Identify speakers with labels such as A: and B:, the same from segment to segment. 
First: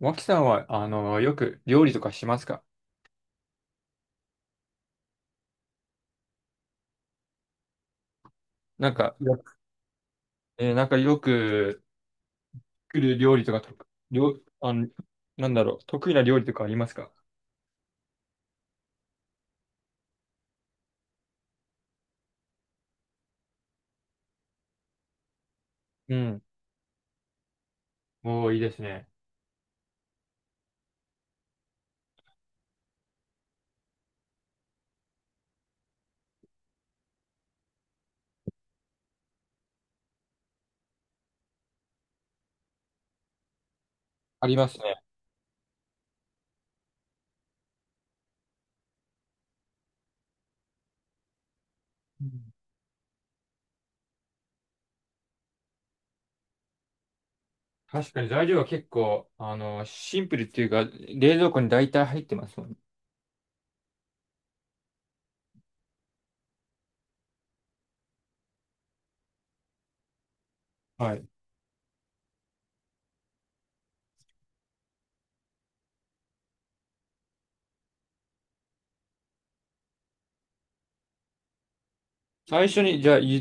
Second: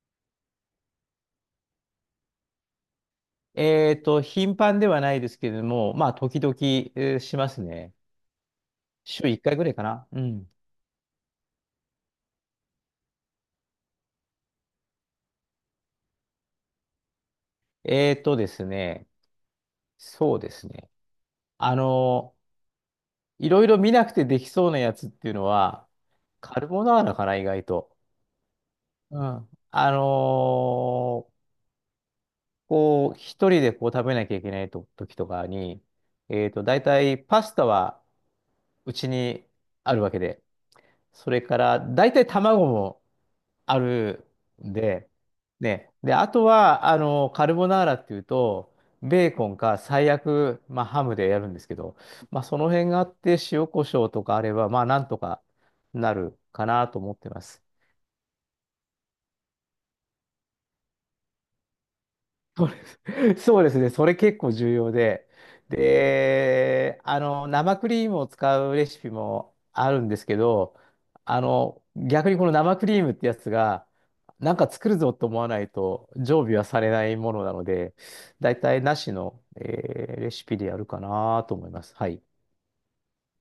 A: 脇さんは、よく料理とかしますか？
B: 頻繁ではないですけれども、まあ、時々、しますね。
A: なんか、
B: 週
A: よ
B: 1
A: く
B: 回ぐらいかな。うん。
A: なんかよく作る料理とかと、料、あの、なんだろう、得意な料理とかありますか？
B: えっとですね、そうですね。あの、いろいろ見なくてできそうなやつっていうのは、
A: うん。
B: カルボナーラかな、意外と。
A: もういいですね。
B: うん。こう、一人でこう食べなきゃいけないと時とかに、大体パスタはうちにあるわけで、それから、大体卵もある
A: ありま
B: ん
A: すね。
B: で、ね。で、あとは、カルボナーラっていうと、ベーコンか最悪、まあ、ハムでやるんですけど、
A: う
B: まあ、
A: ん。
B: その辺があって、塩コショウとかあれば、まあ、なんとかなるかなと思ってます。
A: 確かに材料は結構、シンプルっていうか、冷蔵庫に大体入ってますもん
B: そ
A: ね。
B: そうですね。それ結構重要で。で、生クリームを使うレシピもあるんですけど、
A: はい。
B: 逆にこの生クリームってやつが、なんか作るぞと思わないと常備はされないものなので、だいたいなしの、レシピでやるかなと思います。はい。
A: 最初に、じゃあ、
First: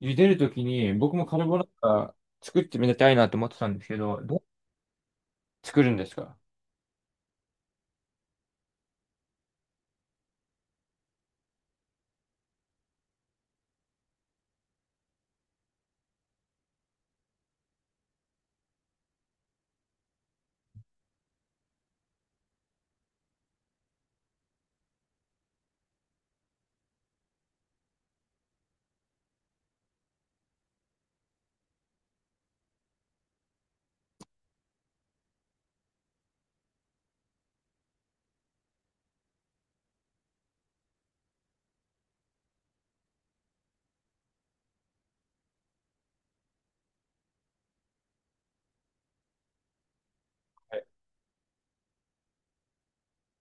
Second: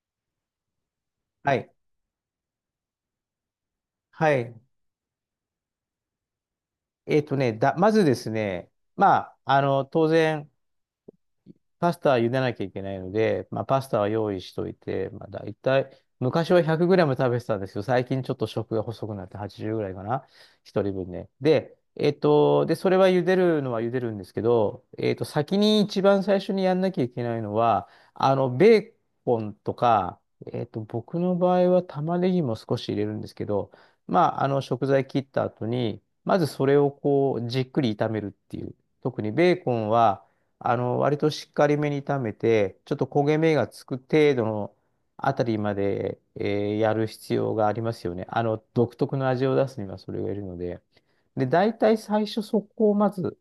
A: 茹でるときに、僕もカル
B: は
A: ボナ
B: い。
A: ーラ作ってみたいなと思ってたんですけど、
B: は
A: どう
B: い。
A: 作るんですか？
B: まずですね、まあ、当然、パスタは茹でなきゃいけないので、まあ、パスタは用意しといて、まあ、大体、昔は 100g 食べてたんですけど、最近ちょっと食が細くなって80ぐらいかな。一人分ね。で、で、それは茹でるのは茹でるんですけど、先に一番最初にやんなきゃいけないのは、ベーコンとか、僕の場合は玉ねぎも少し入れるんですけど、まあ、食材切った後に、まずそれをこう、じっくり炒めるっていう。特にベーコンは、割としっかりめに炒めて、ちょっと焦げ目がつく程度のあたりまで、やる必要がありますよね。独特の味を出すにはそれがいるの
A: は
B: で。
A: い。
B: で、大体最初そこをまず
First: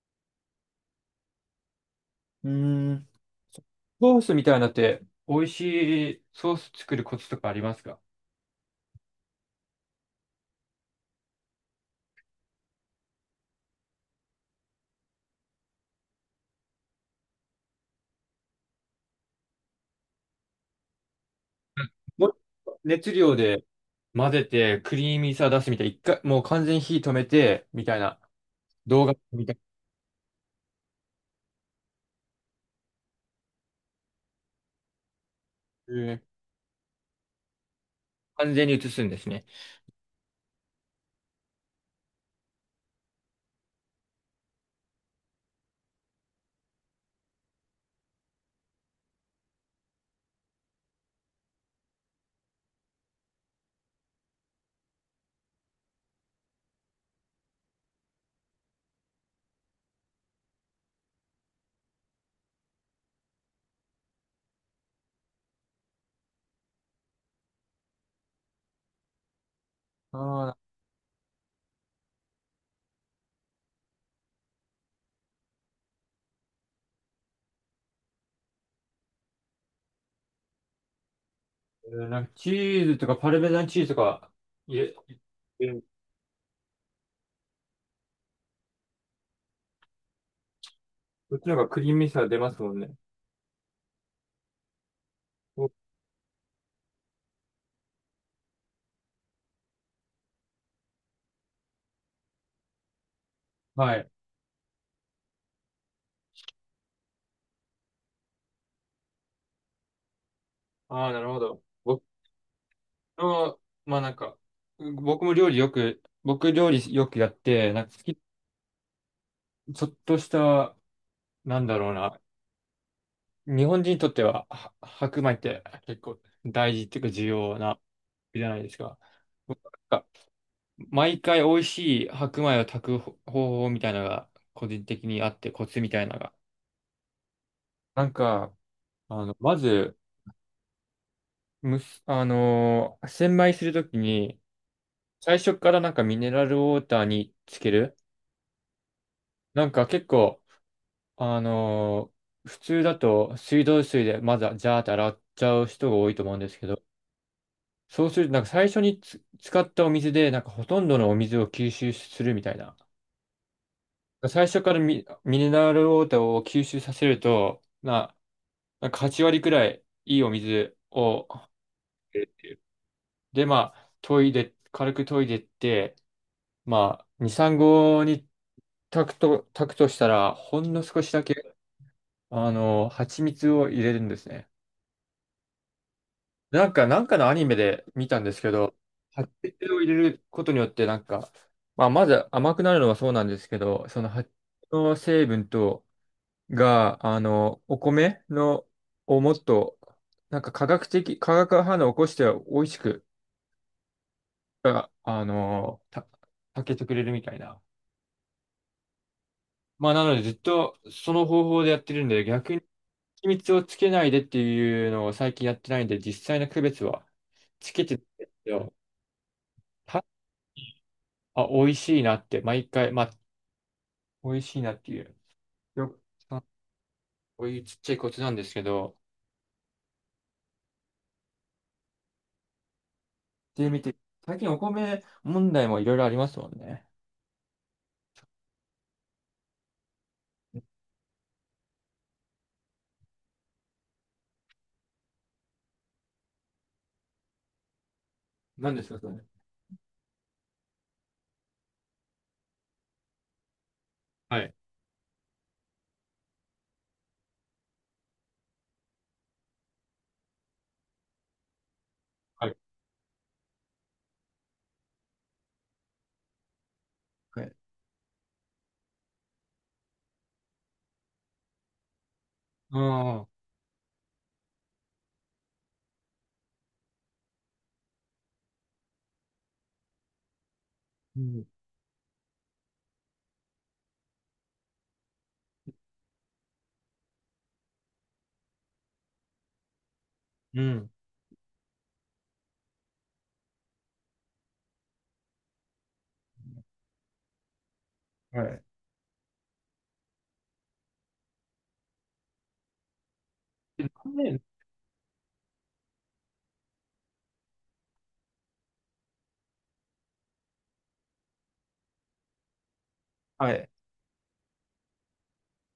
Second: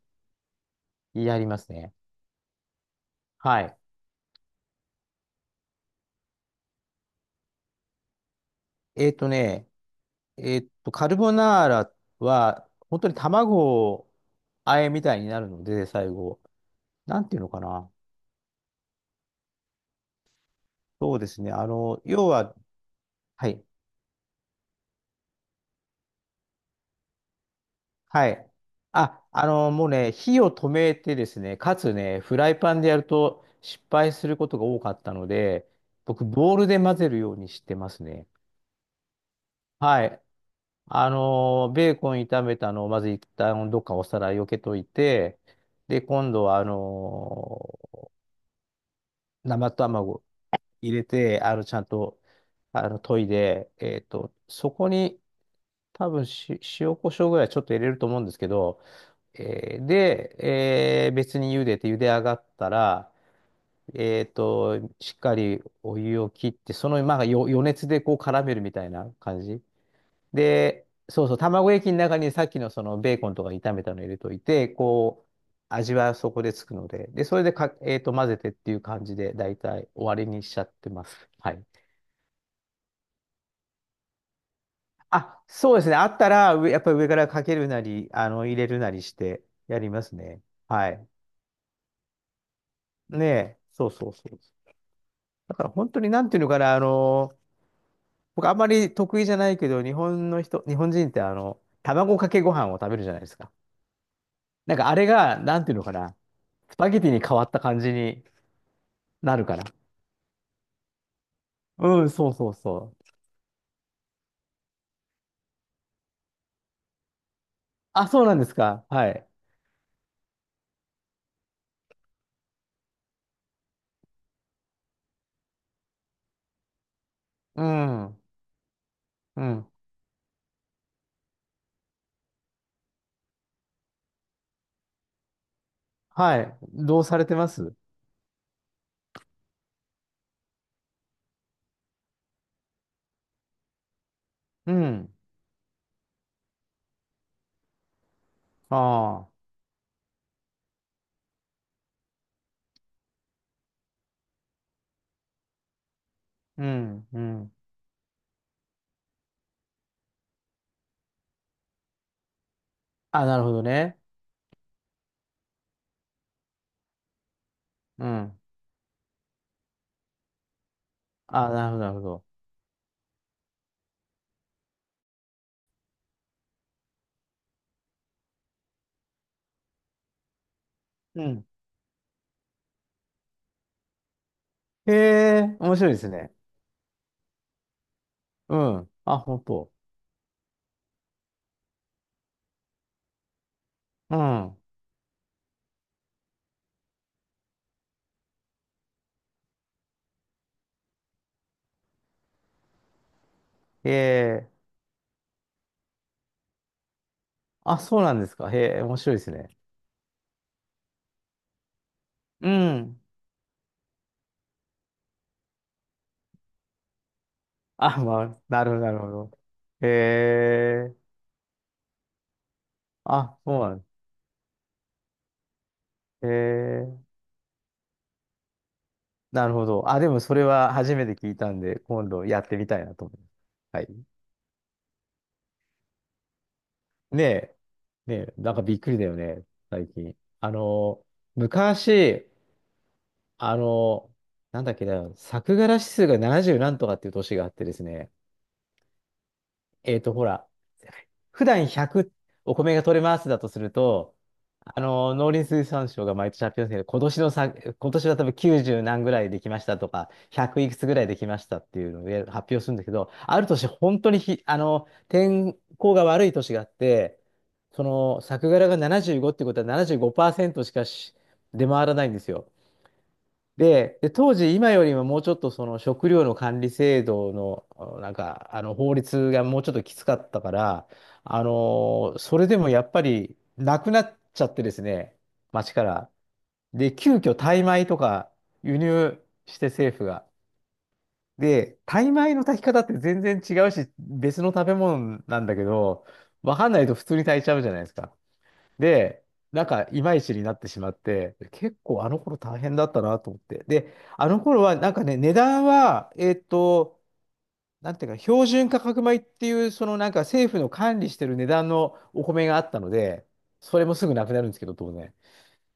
B: やりますね。
A: うーん。
B: はい。
A: ソースみたいなのって美味しいソース作るコツとかありますか？
B: えっとね、えっと、カルボナーラは、本当に卵をあえみたいになるので、最後。なんていうのかな。そうですね。要
A: も
B: は、
A: う熱量
B: はい。
A: で混ぜてクリーミーさ出すみたいな、一回、もう完全に火止めてみたいな
B: はい。
A: 動画
B: あ、
A: みたい
B: もうね、火を止めてですね、かつね、フライパンでやると失敗することが多かったので、
A: な、え
B: 僕、
A: ー
B: ボウルで混ぜるようにしてますね。
A: 完全に映すんですね。
B: はい。ベーコン炒めたのをまず一旦どっかお皿避けといて、で、今度は、生卵入れて、ちゃんと、研いで、そこに多分塩コショウぐらいちょっと入れると思うんですけど、で、別に茹でて茹で上がったら、しっかりお湯を切って、その、まあ、余熱でこう絡めるみたいな感じ。
A: あ
B: で、そうそう、卵液の中にさっきのそのベーコンとか炒めたの入れといて、こう、味はそこでつくので、で、それでか、混ぜてっていう感じで、だいたい終わりにしちゃってます。はい。
A: あ、なんかチーズとかパルメザンチーズとか入れ、
B: あ、
A: 入れ
B: そうで
A: る
B: すね。あったら、やっぱり上からかけるなり、入れるなりしてやりますね。はい。
A: こっちの方がクリーミーさ出ますもんね。
B: ねえ、そうそうそう。だか
A: お。
B: ら本当になんていうのかな、僕あんまり得意じゃないけど、日本人って卵かけご飯を食べるじゃないですか。
A: はい。
B: なんかあれが、なんていうのかな、スパゲティに変わった感じになるから。
A: ああ、なるほど。僕
B: うん、そうそうそう。
A: の、まあなんか、僕料理よくやって、なんか好
B: あ、
A: き、
B: そうなんですか。はい。
A: ちょっとした、なんだろうな。日本人にとっては白米って結構大事っていうか重要
B: う
A: な
B: ん、
A: じゃないですか。
B: う
A: 僕な
B: ん。
A: んか毎回美味しい白米を炊く方法みたいなのが個人的にあってコツみたいなのが。
B: はい。どうされてます？
A: なんか、まず、むす、あのー洗米するときに
B: うん。
A: 最初からなんかミネラルウォーターにつける。
B: ああ。
A: なんか結構、普通だと水道水でまずはジャーって洗っちゃう人が多いと思うんです
B: う
A: けど、
B: ん、うん。
A: そうすると、なんか最初に使ったお水で、なんかほとんどのお水を吸収するみたいな。
B: あ、なるほどね。
A: 最初からミネラルウォーターを吸収させると、
B: うん。
A: なんか8割くらいいいお水を、
B: あ、なるほど、なるほど。
A: で、まあ、研いで、軽く研いでって、まあ、2、3合に炊くとしたら、ほんの少し
B: う
A: だ
B: ん。
A: け、蜂蜜を入れるんですね。
B: へえ、面白いですね。
A: なんか、なんかのアニメで見たんですけ
B: う
A: ど、
B: ん。あ、
A: 発
B: 本
A: 酵
B: 当。
A: を入れることによって、なんか、まあ、まず甘くなるのはそうなんですけど、その
B: う
A: 発
B: ん。
A: 酵の成分が、お米の、をもっと、なんか科学的、化学反応を起こして美味しく、
B: へえ。
A: あ、あの、た、炊けてくれるみたいな。
B: あ、そうなんですか。へえ、面白いですね。
A: まあ、なのでずっとその方法でやってるんで、
B: う
A: 逆に
B: ん。
A: 秘密をつけないでっていうのを最近やってないんで、実際の区別はつけて
B: あ、
A: るん
B: ま
A: で
B: あ、
A: す
B: なる
A: よ。
B: ほど、なるほど。へえ、
A: あ、美味しいなって、毎回、まあ、
B: あ、そうなんで
A: 美味しいなっていう、よく、
B: す。へ
A: あ
B: え、
A: こういうちっちゃいコツなんですけど、
B: なるほど。あ、でもそれは初めて聞いたんで、今度やってみたいなと思います。
A: で、見
B: はい。
A: て、最近お米問題もいろいろありますもんね。
B: ねえ、ねえ、なんかびっくりだよね、最近。昔、あの、なんだっけな、作柄指数が70何とかっていう年があってですね、
A: 何ですか、それ？
B: ほら、普段100お米が取れますだとすると、
A: はい。
B: 農林水産省が毎年発表するけど、今年は多分90何ぐらいできましたとか、100いくつぐらいできましたっていうのを
A: は
B: 発
A: い。
B: 表するんだけど、ある年、本当に天候が悪い年があって、
A: はい。
B: その、作柄が75ってことは75%しかし出回らないんですよ。
A: ああ、
B: で、当時、今よりももうちょっとその食料の管理制度の、あの法律がもうちょっときつかったから、
A: うん。
B: それでもやっぱりなくなっちゃってですね、町から。で、急遽タイ米とか輸入して政府が。
A: うん。
B: で、タイ米の炊き方って全然違うし、別の食べ物なんだけど、わかんないと普通に炊いちゃうじゃないですか。
A: はい。
B: で、なんか、いまいちになってしまって、結構あの頃大変だったなと思って。
A: で
B: で、
A: なん
B: あの
A: で。
B: 頃は、なんかね、値段は、なんていうか、標準価格米っていう、そのなんか政府の管理してる値段のお米があったので、
A: はい。
B: それもすぐなくなるんですけど、当然。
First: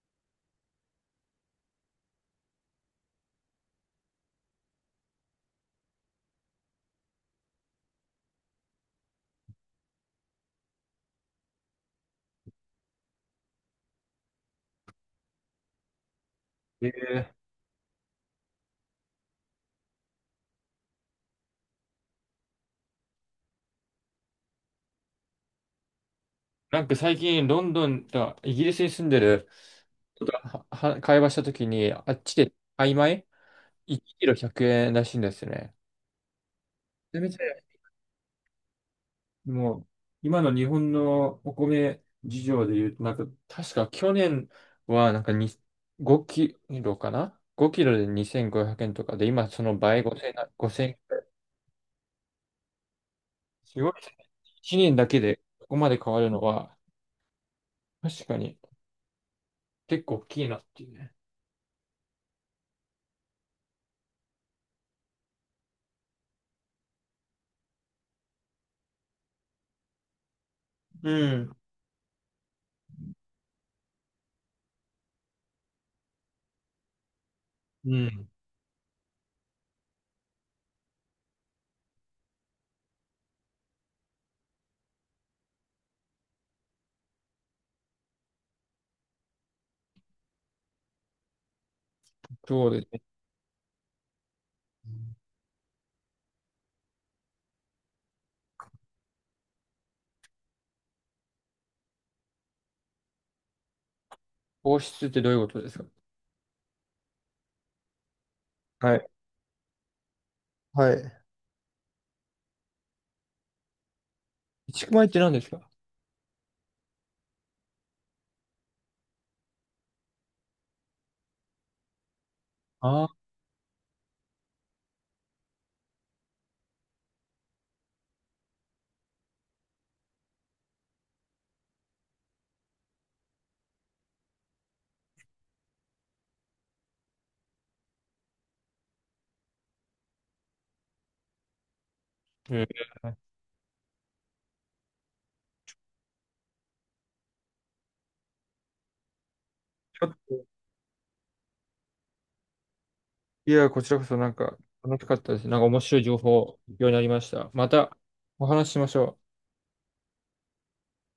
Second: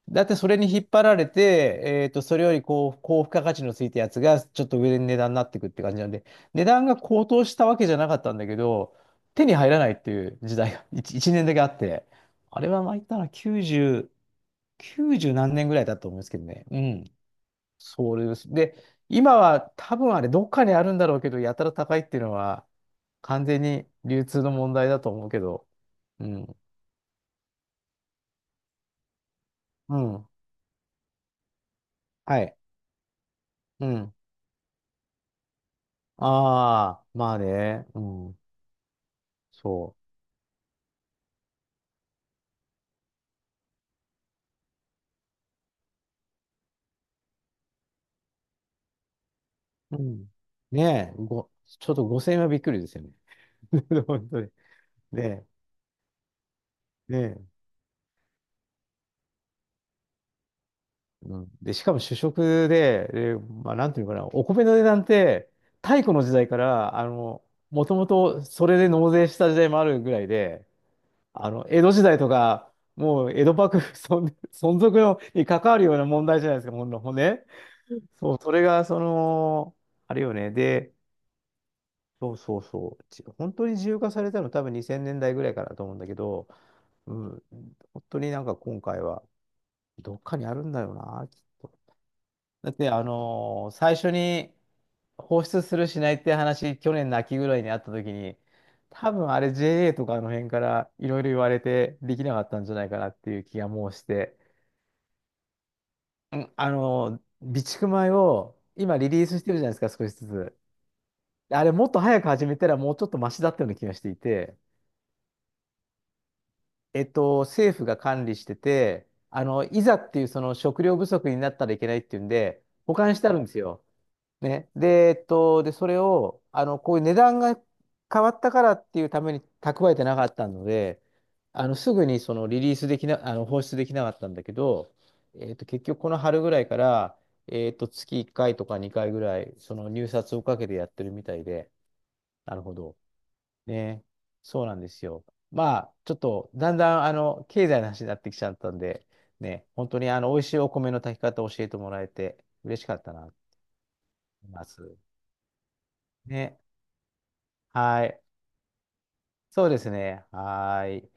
B: だってそれに引っ張られて、それよりこう、高付加価値のついたやつが、ちょっと上で値段になってくって感じなんで、値段が高騰したわけじゃなかったんだけど、手に入らないっていう時代が 1、一年だけあって、あれはまあ言ったら90、9十何年ぐらいだと思うんですけどね。う
A: え
B: ん。
A: ー
B: そうです。で、今は多分あれ、どっかにあるんだろうけど、やたら高いっていうのは、完全に流通の問題だと思うけど。うん。
A: なんか最近、ロンドンとイギリスに住んでる、
B: うん。
A: は、会話したときに、あっち
B: は
A: で、
B: い。
A: 曖昧
B: うん。
A: ?1 キロ100円らしいんですね。
B: ああ、
A: めちゃめ
B: ま
A: ち
B: あ
A: ゃ
B: ね。うん。
A: もう、
B: そ
A: 今の日本のお米事情で言うと、なんか、確か去年は、なんかに5キロかな ?5 キロで2500円とかで、今その
B: う。う
A: 倍5千
B: ん。
A: 円な。
B: ねえ、ちょっと5000円はびっくりですよね。
A: すごいで すね。
B: 本当に。
A: 1年だけで
B: で、
A: ここまで変わるのは、
B: ねえ、
A: 確かに結構大きいなっていうね。
B: うん。で、しかも主食で、まあ、なんていうのかな、お米の値段って、太古の時代から、もともとそれで納税した時代もあるぐらいで、
A: うん。
B: 江戸時代とか、もう江戸幕府 存続のに関わるような問題じゃないですか、ほんね。
A: うん。
B: そう、それが、その、あれよね。で、そうそうそう。本当に自由化されたの多分2000年代ぐらいからだと思うんだけど、うん、本当になんか今回はどっかにあるんだよな、きっと。
A: そう
B: だっ
A: です
B: て、
A: ね。
B: 最初に放出するしないって話、去年の秋ぐらいにあった時に、多分あれ JA とかあの辺からいろいろ言われてできなかったんじゃないかなっていう気がもうして、
A: 放出ってどういうことですか？
B: うん、備蓄米を
A: は
B: 今
A: い。
B: リリースしてるじゃないですか、少しずつ。
A: はい。
B: あれもっと早く始めたらもうちょっとマシだったような気がしていて、
A: 一区米って何ですか？
B: 政府が管理してて、いざっていうその食料不足になったらいけないっていうんで、保
A: あ
B: 管し
A: あ
B: てあるんですよ。ね。で、で、それを、こういう値段が変わったからっていうために蓄えてなかったので、すぐにそのリリースできな、あの、放出できなかったんだけど、結局この春ぐらいから、月1回とか2回ぐらい、その入札をかけてやってるみたいで、
A: ー。
B: な
A: う
B: る
A: ん。
B: ほど。ね。そうなんですよ。まあ、ちょっと、だんだん、経済の話になってきちゃったんで、ね、本当に、美味しいお米の炊き方を教えてもらえて、嬉しかったな、と
A: いや、こちらこそなん
B: 思い
A: か
B: ます。
A: 楽しかったです。なんか面白い情報、よ
B: ね。
A: うになりました。また
B: はい。
A: お話ししましょう。
B: そうですね。はい。